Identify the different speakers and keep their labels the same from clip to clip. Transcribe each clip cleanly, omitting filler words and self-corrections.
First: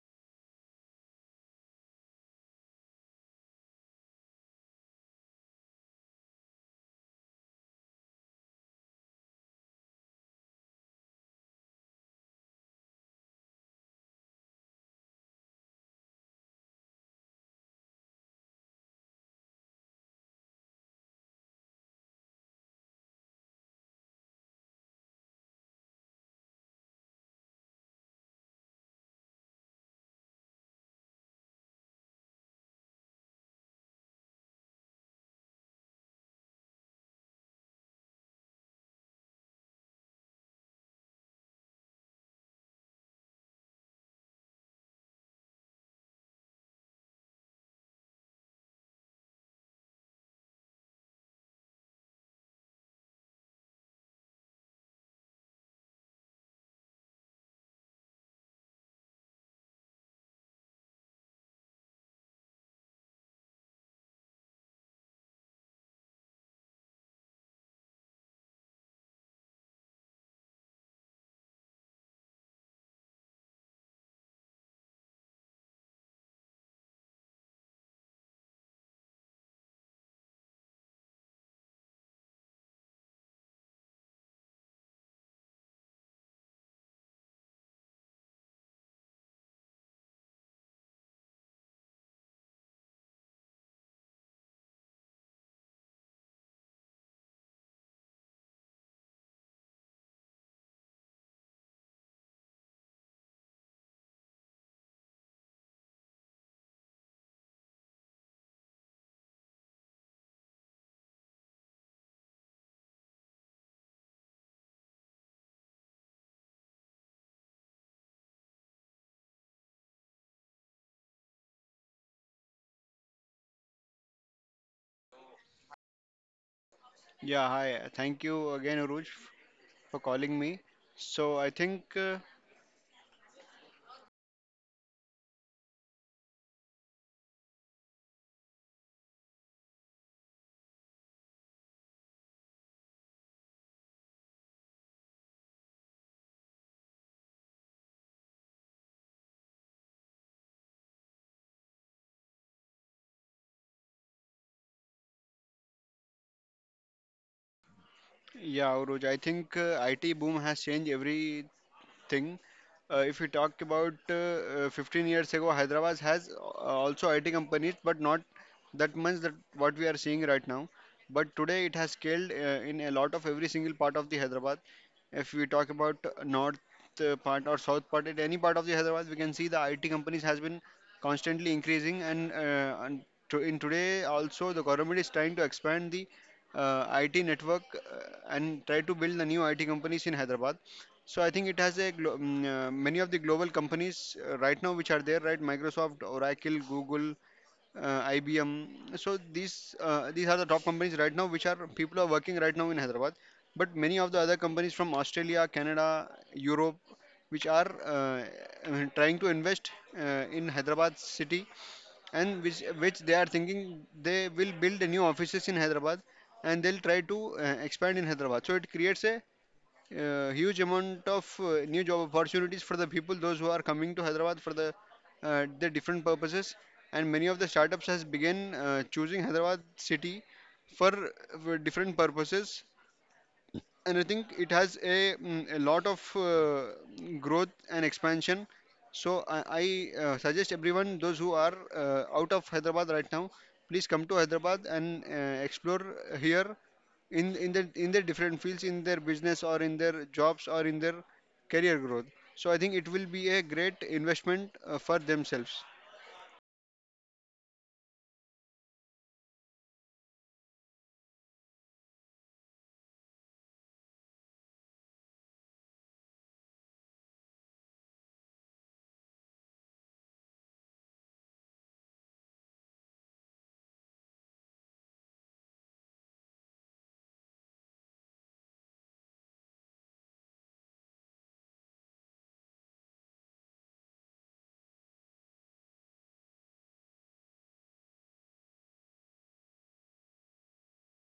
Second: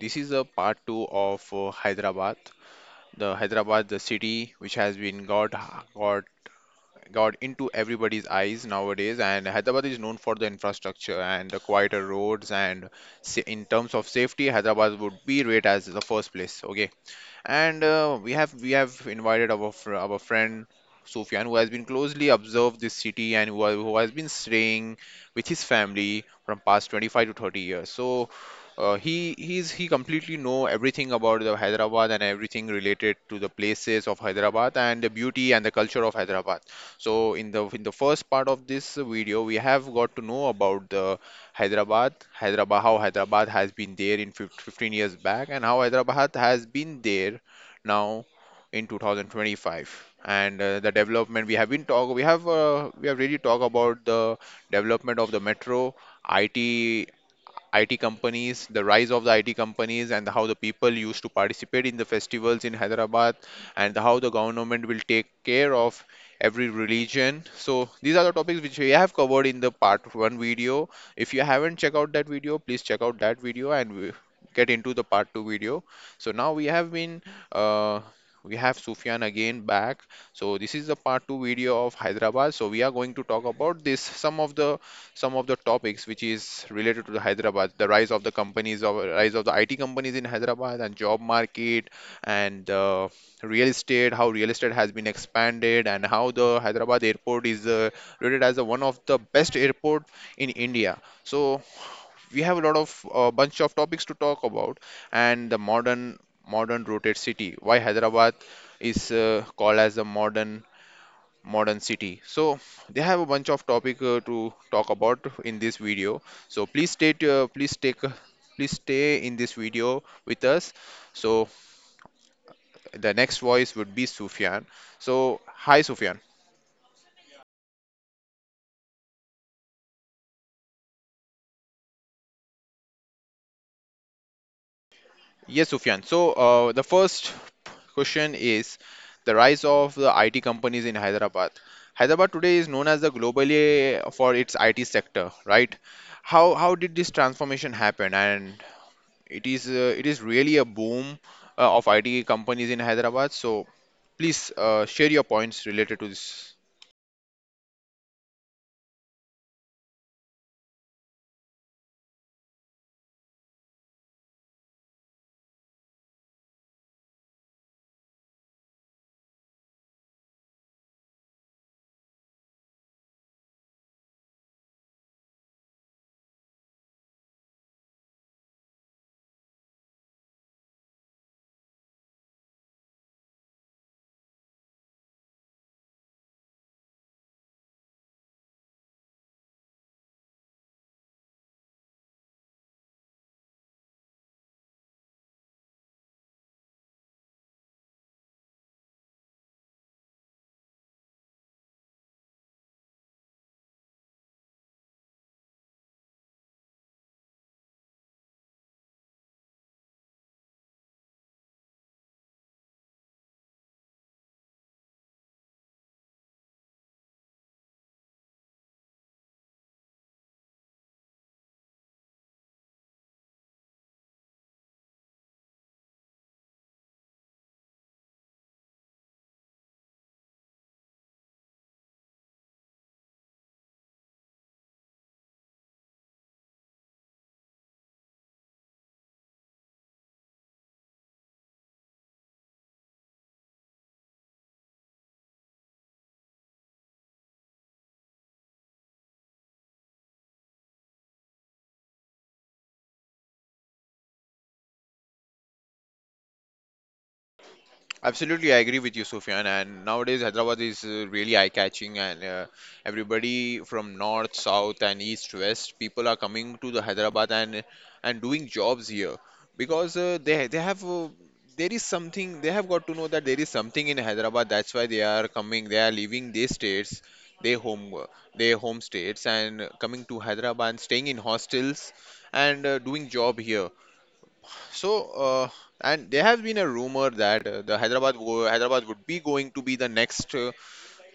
Speaker 1: this is a part two of Hyderabad. The Hyderabad, the city which has been got got into everybody's eyes nowadays, and Hyderabad is known for the infrastructure and the quieter roads and in terms of safety, Hyderabad would be rated as the first place. Okay, and we have invited our friend Sufyan, who has been closely observed this city and who has been staying with his family from past 25 to 30 years. So he completely know everything about the Hyderabad and everything related to the places of Hyderabad and the beauty and the culture of Hyderabad. So in the first part of this video, we have got to know about Hyderabad, how Hyderabad has been there in 15 years back, and how Hyderabad has been there now in 2025. And the development we have been talk, we have really talked about the development of the metro, IT IT companies, the rise of the IT companies, and how the people used to participate in the festivals in Hyderabad, and how the government will take care of every religion. So these are the topics which we have covered in the part one video. If you haven't checked out that video, please check out that video and we get into the part two video. So now uh, we have Sufyan again back. So this is the part two video of Hyderabad. So we are going to talk about this some of the topics which is related to the Hyderabad, the rise of the companies of rise of the IT companies in Hyderabad and job market and real estate, how real estate has been expanded and how the Hyderabad airport is rated as the one of the best airport in India. So we have a lot of bunch of topics to talk about and the modern rooted city. Why Hyderabad is called as a modern city so they have a bunch of topic to talk about in this video. So please stay t- please take please stay in this video with us. So the next voice would be Sufyan. So hi, Sufyan.
Speaker 2: Yeah, hi. Thank you again, Uruj, for calling me. So I think, uh,
Speaker 1: Yes, Sufyan. So the first question is the rise of the IT companies in Hyderabad. Hyderabad today is known as the globally for its IT sector, right? How did this transformation happen? And it is it is really a boom of IT companies in Hyderabad. So please share your points related to this.
Speaker 2: yeah, Uruj, I think IT boom has changed every thing. If you talk about 15 years ago, Hyderabad has also IT companies, but not that much that what we are seeing right now. But today it has scaled in a lot of every single part of the Hyderabad. If we talk about north part or south part, at any part of the Hyderabad, we can see the IT companies has been constantly increasing, and to, in today also the government is trying to expand the IT network uh, and try to build the new IT companies in Hyderabad. So I think it has a many of the global companies right now which are there, right? Microsoft, Oracle, Google, IBM. So these are the top companies right now which are people are working right now in Hyderabad. But many of the other companies from Australia, Canada, Europe, which are trying to invest in Hyderabad city, and which they are thinking they will build a new offices in Hyderabad, and they'll try to expand in Hyderabad. So it creates a huge amount of new job opportunities for the people those who are coming to hyderabad for the different purposes, and many of the startups has begun choosing hyderabad city for, uh, for different purposes. And I think it has a, a lot of growth and expansion. So I suggest everyone, those who are out of Hyderabad right now, please come to Hyderabad and explore here in their different fields, in their business or in their jobs or in their career growth. So I think it will be a great investment for themselves.
Speaker 1: Absolutely, I agree with you, Sufyan. And nowadays, Hyderabad is really eye-catching, and everybody from north, south, and east, west, people are coming to the Hyderabad and doing jobs here because they have there is something they have got to know that there is something in Hyderabad. That's why they are coming. They are leaving their states, their home, uh, their home states, and coming to Hyderabad, and staying in hostels and doing job here. So, and there has been a rumor that the Hyderabad go Hyderabad would be going to be the next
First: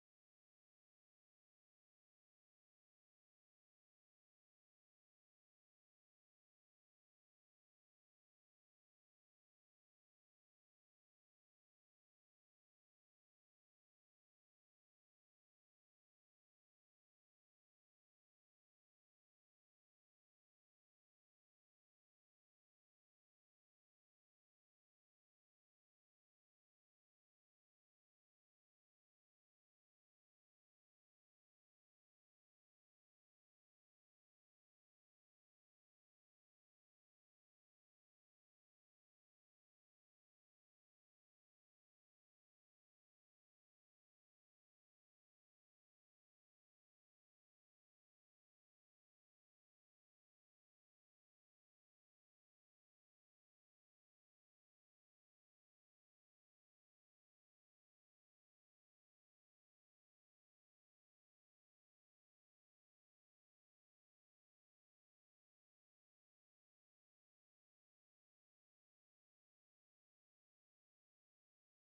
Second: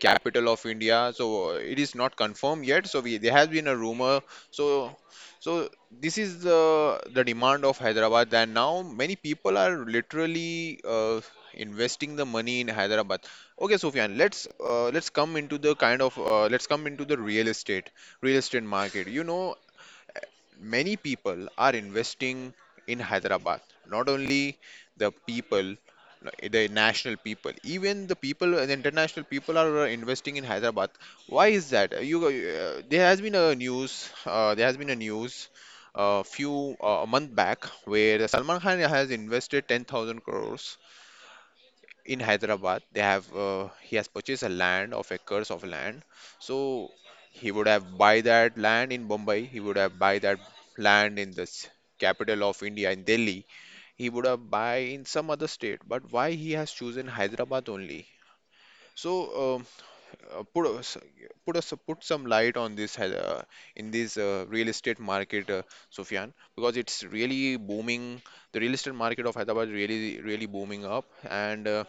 Speaker 1: capital of India. So it is not confirmed yet. So there has been a rumor. So so this is the demand of Hyderabad. And now many people are literally investing the money in Hyderabad. Okay, Sufyan, let's come into the kind of let's come into the real estate market. You know, many people are investing in Hyderabad. Not only the people, the national people, even the people, the international people are investing in Hyderabad. Why is that? You, there has been a news. There has been a news a few a month back where Salman Khan has invested 10,000 crores in Hyderabad. They have he has purchased a land of acres of land. So he would have buy that land in Bombay. He would have buy that land in capital of India in Delhi. He would have buy in some other state. But why he has chosen Hyderabad only? So um, uh, put us put some light on this Hy- in this real estate market, Sufyan, because it's really booming. The real estate market of Hyderabad really really booming up. And.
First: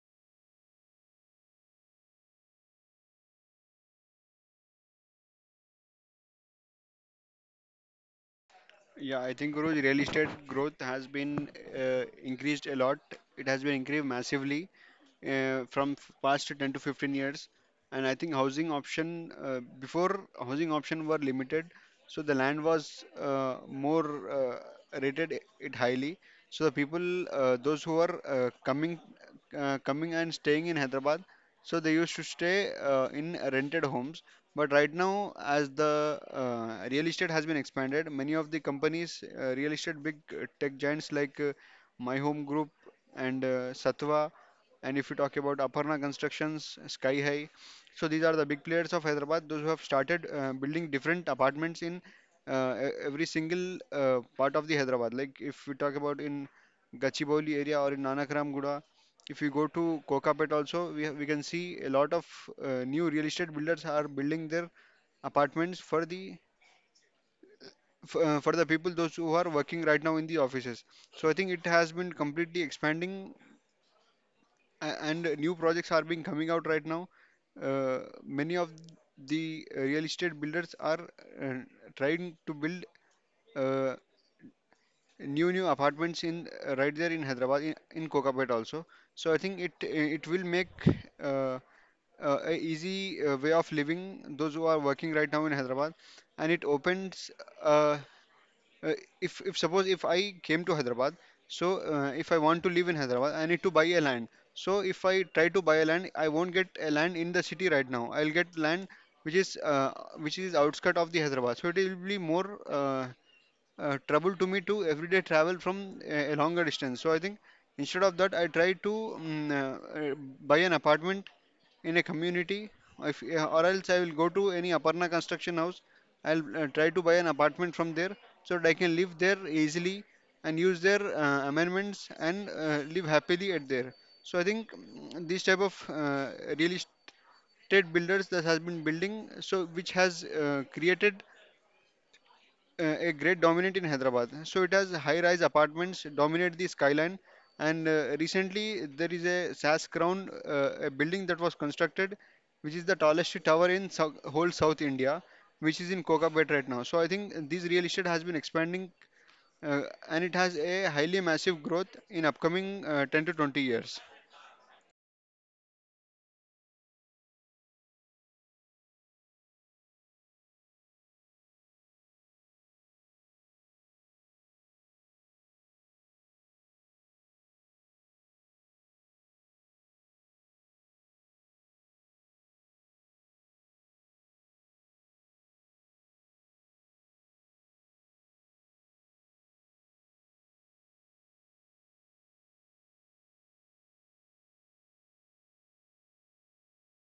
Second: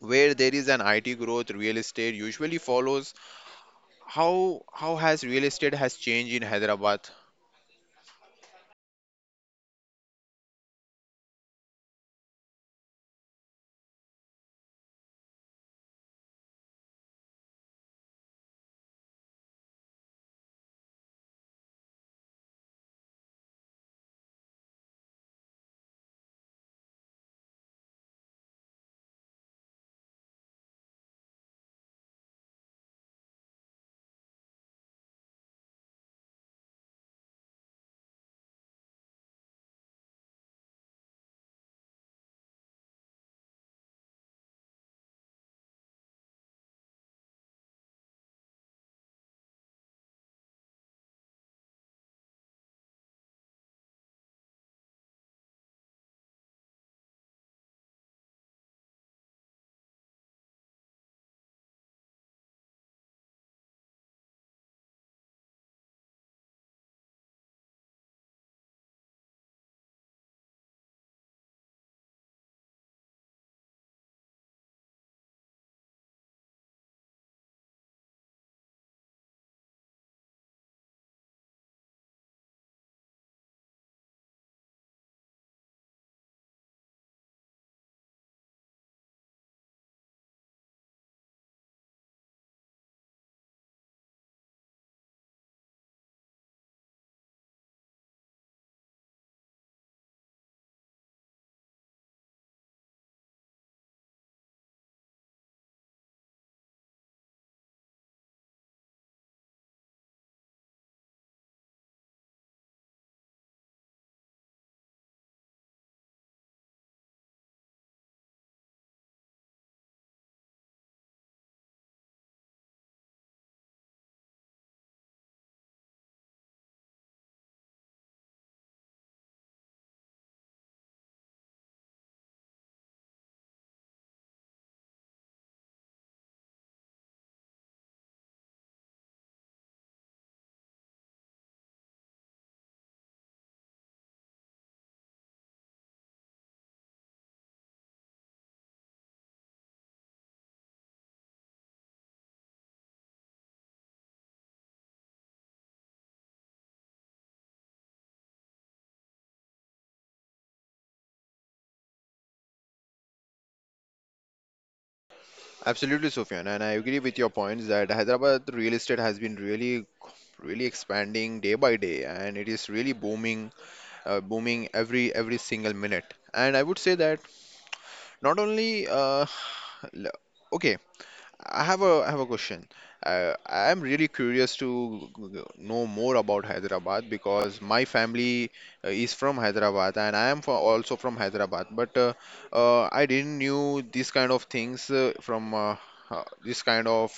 Speaker 1: Where there is an IT growth, real estate usually follows. How has real estate has changed in Hyderabad?
Speaker 2: Yeah, I think Guruji, real estate growth has been increased a lot. It has been increased massively from past 10 to 15 years, and I think housing option were limited. So the land was more rated it highly. So the people those who are coming and staying in hyderabad, so they used to stay in rented homes. But right now, as the real estate has been expanded, many of the companies, real estate big tech giants like My Home Group, and Satva, and if you talk about Aparna Constructions, Sky High, so these are the big players of Hyderabad, those who have started building different apartments in every single part of the Hyderabad. Like if we talk about in Gachibowli area or in Nanakram Guda, if you go to Kokapet also, we have, we can see a lot of new real estate builders are building their apartments for the for the people those who are working right now in the offices. So I think it has been completely expanding, and new projects are being coming out right now. Many of the real estate builders are uh, trying to build uh, new apartments in right there in Hyderabad in Kokapet also. So I think it will make uh, a easy way of living those who are working right now in Hyderabad, and it opens uh, uh, if suppose if I came to Hyderabad, so if I want to live in Hyderabad, I need to buy a land. So if I try to buy a land, I won't get a land in the city right now. I'll get land which is uh, which is outskirt of the Hyderabad. So it will be more trouble to me to everyday travel from a longer distance. So I think instead of that, I try to uh, buy an apartment in a community if, or else I will go to any Aparna Construction house. I'll try to buy an apartment from there so that I can live there easily and use their amendments and live happily at there. So I think, this type of real estate builders that has been building, so which has created a great dominant in Hyderabad. So it has high-rise apartments dominate the skyline. And recently there is a SAS Crown, a building that was constructed, which is the tallest tower in whole South India, which is in Kokapet right now. So I think this real estate has been expanding, uh, and it has a highly massive growth in upcoming 10 to 20 years.
Speaker 1: Absolutely, Sufyan, and I agree with your points that Hyderabad real estate has been really, really expanding day by day, and it is really booming, booming every single minute. And I would say that not only l- okay, I have a question. I am really curious to know more about Hyderabad because my family is from Hyderabad and I am also from Hyderabad. But I didn't knew these kind of things from this kind of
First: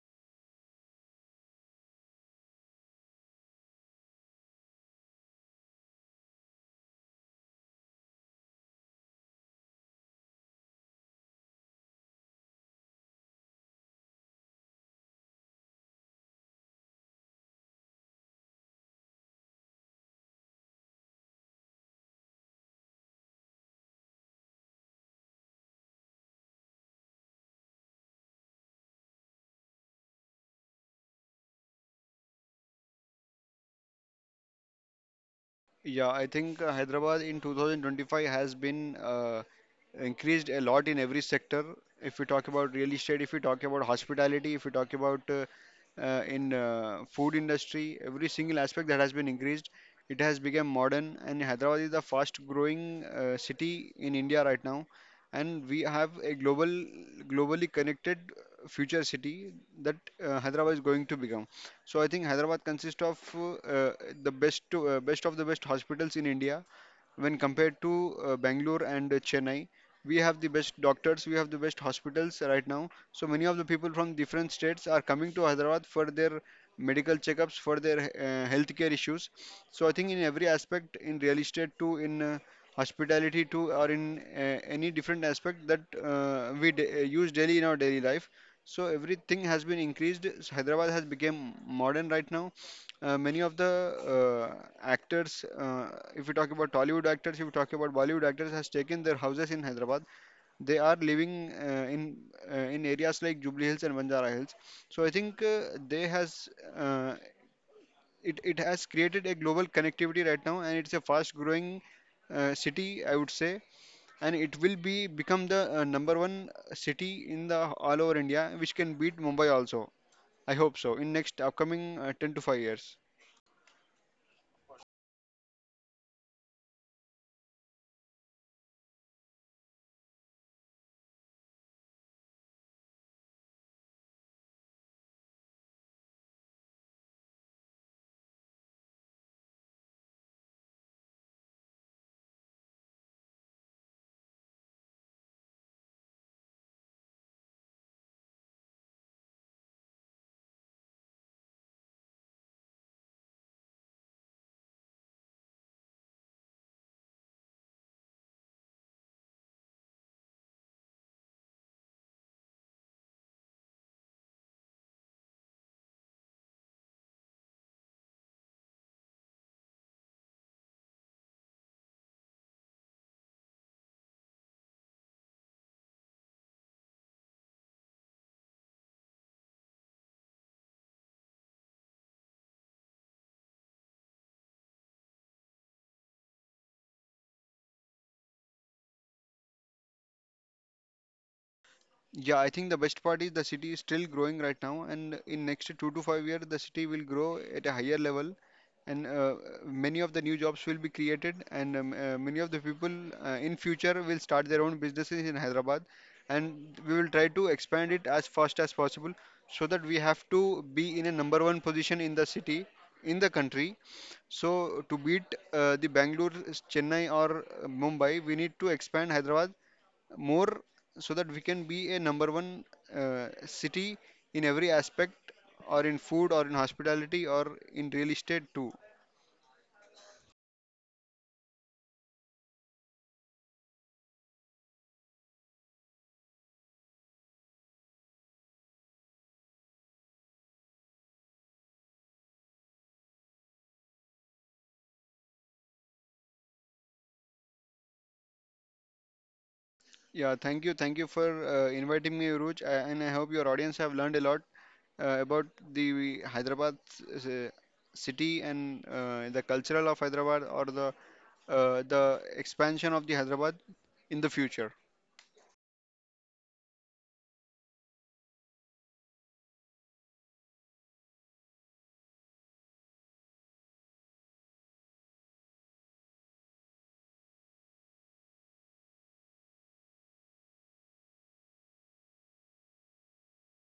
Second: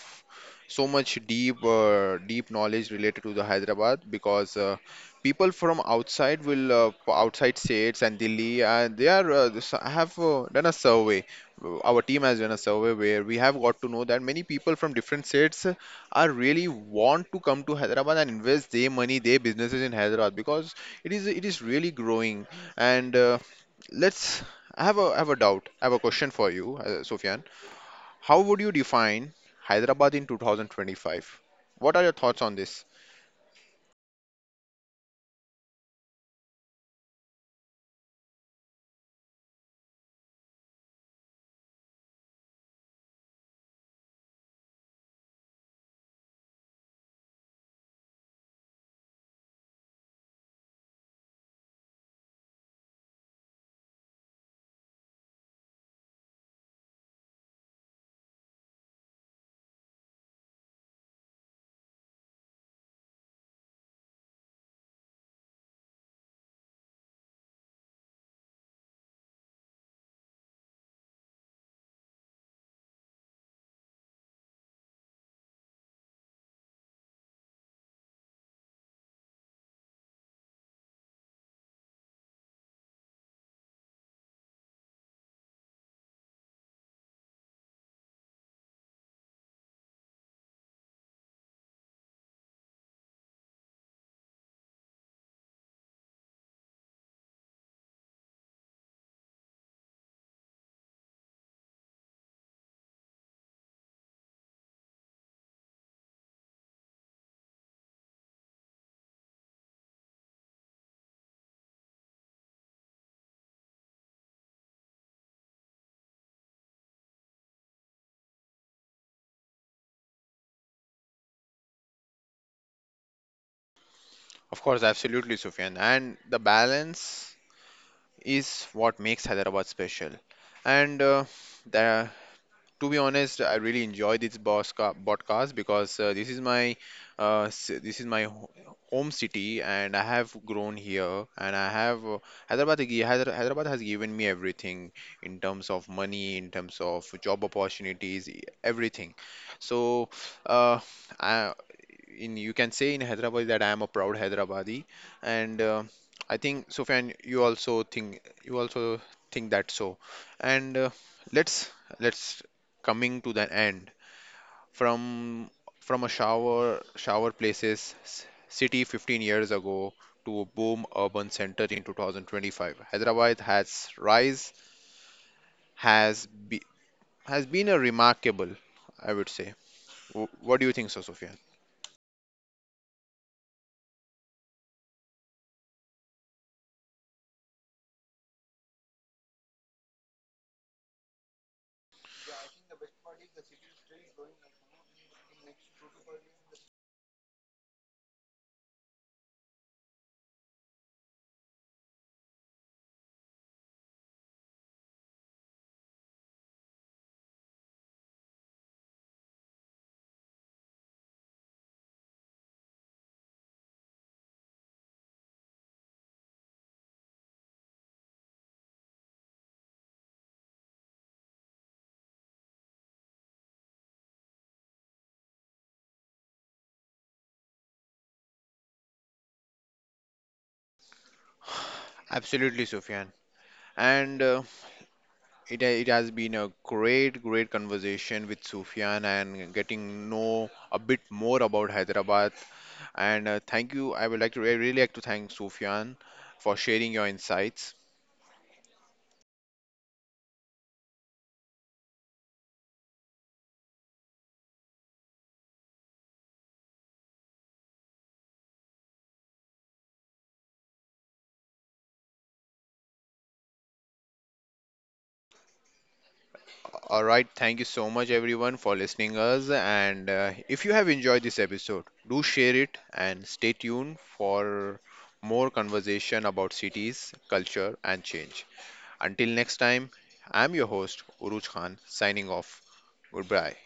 Speaker 1: so much deep deep knowledge related to the Hyderabad because people from outside will outside states and Delhi and they are have done a survey. Our team has done a survey where we have got to know that many people from different states are really want to come to Hyderabad and invest their money, their businesses in Hyderabad because it is really growing. And let's I have a doubt. I have a question for you, Sufyan. How would you define Hyderabad in 2025? What are your thoughts on this?
Speaker 2: Yeah, I think Hyderabad in 2025 has been increased a lot in every sector. If we talk about real estate, if we talk about hospitality, if we talk about in food industry, every single aspect that has been increased, it has become modern. And Hyderabad is the fast growing city in India right now, and we have a global, globally connected future city that Hyderabad is going to become. So I think Hyderabad consists of the best of the best hospitals in India, when compared to Bangalore and Chennai. We have the best doctors, we have the best hospitals right now. So many of the people from different states are coming to Hyderabad for their medical checkups, for their healthcare issues. So I think in every aspect, in real estate too, in hospitality too, or in any different aspect that use daily in our daily life. So everything has been increased. So Hyderabad has become modern right now. Uh, many of the actors, if we talk about Tollywood actors, if we talk about Bollywood actors, has taken their houses in Hyderabad. They are living in areas like Jubilee Hills and Banjara Hills. So I think they has uh, it has created a global connectivity right now, and it's a fast growing city, I would say, and it will be become the number one city in the all over India, which can beat Mumbai also. I hope so in next upcoming 10 to 5 years.
Speaker 1: Of course, absolutely, Sufyan. And the balance is what makes Hyderabad special. And the to be honest, I really enjoy this podcast because this is my home city, and I have grown here, and I have Hyderabad. Gi- Hyder- Hyderabad has given me everything in terms of money, in terms of job opportunities, everything. So, uh, I, in you can say in Hyderabad that I am a proud Hyderabadi, and I think, Sufyan, you also think that so. And let's let's coming to the end from from a shower city 15 years ago to a boom urban center in 2025. Hyderabad has rise has be, has been a remarkable, I would say. What do you think, so Sufyan?
Speaker 2: Yeah, I think the best part is the city is still growing right now, and in next 2 to 5 years, the city will grow at a higher level, and many of the new jobs will be created, and many of the people in future will start their own businesses in Hyderabad, and we will try to expand it as fast as possible, so that we have to be in a number one position in the city, in the country. So to beat the Bangalore, Chennai, or Mumbai, we need to expand Hyderabad more so that we can be a number one city in every aspect, or in food or in hospitality or in real estate too.
Speaker 1: Absolutely, Sufyan. And it has been a great, great conversation with Sufyan and getting know a bit more about Hyderabad. And thank you. I would like to really like to thank Sufyan for sharing your insights.
Speaker 2: Yeah Thank you, thank you, for inviting me, Uruj, and I hope your audience have learned a lot about the Hyderabad s- uh, city, and the cultural of Hyderabad, or the expansion of the Hyderabad in the future.
Speaker 1: All right, thank you so much everyone for listening us. And if you have enjoyed this episode, do share it and stay tuned for more conversation about cities, culture, and change. Until next time, I'm your host Uruj Khan signing off. Goodbye.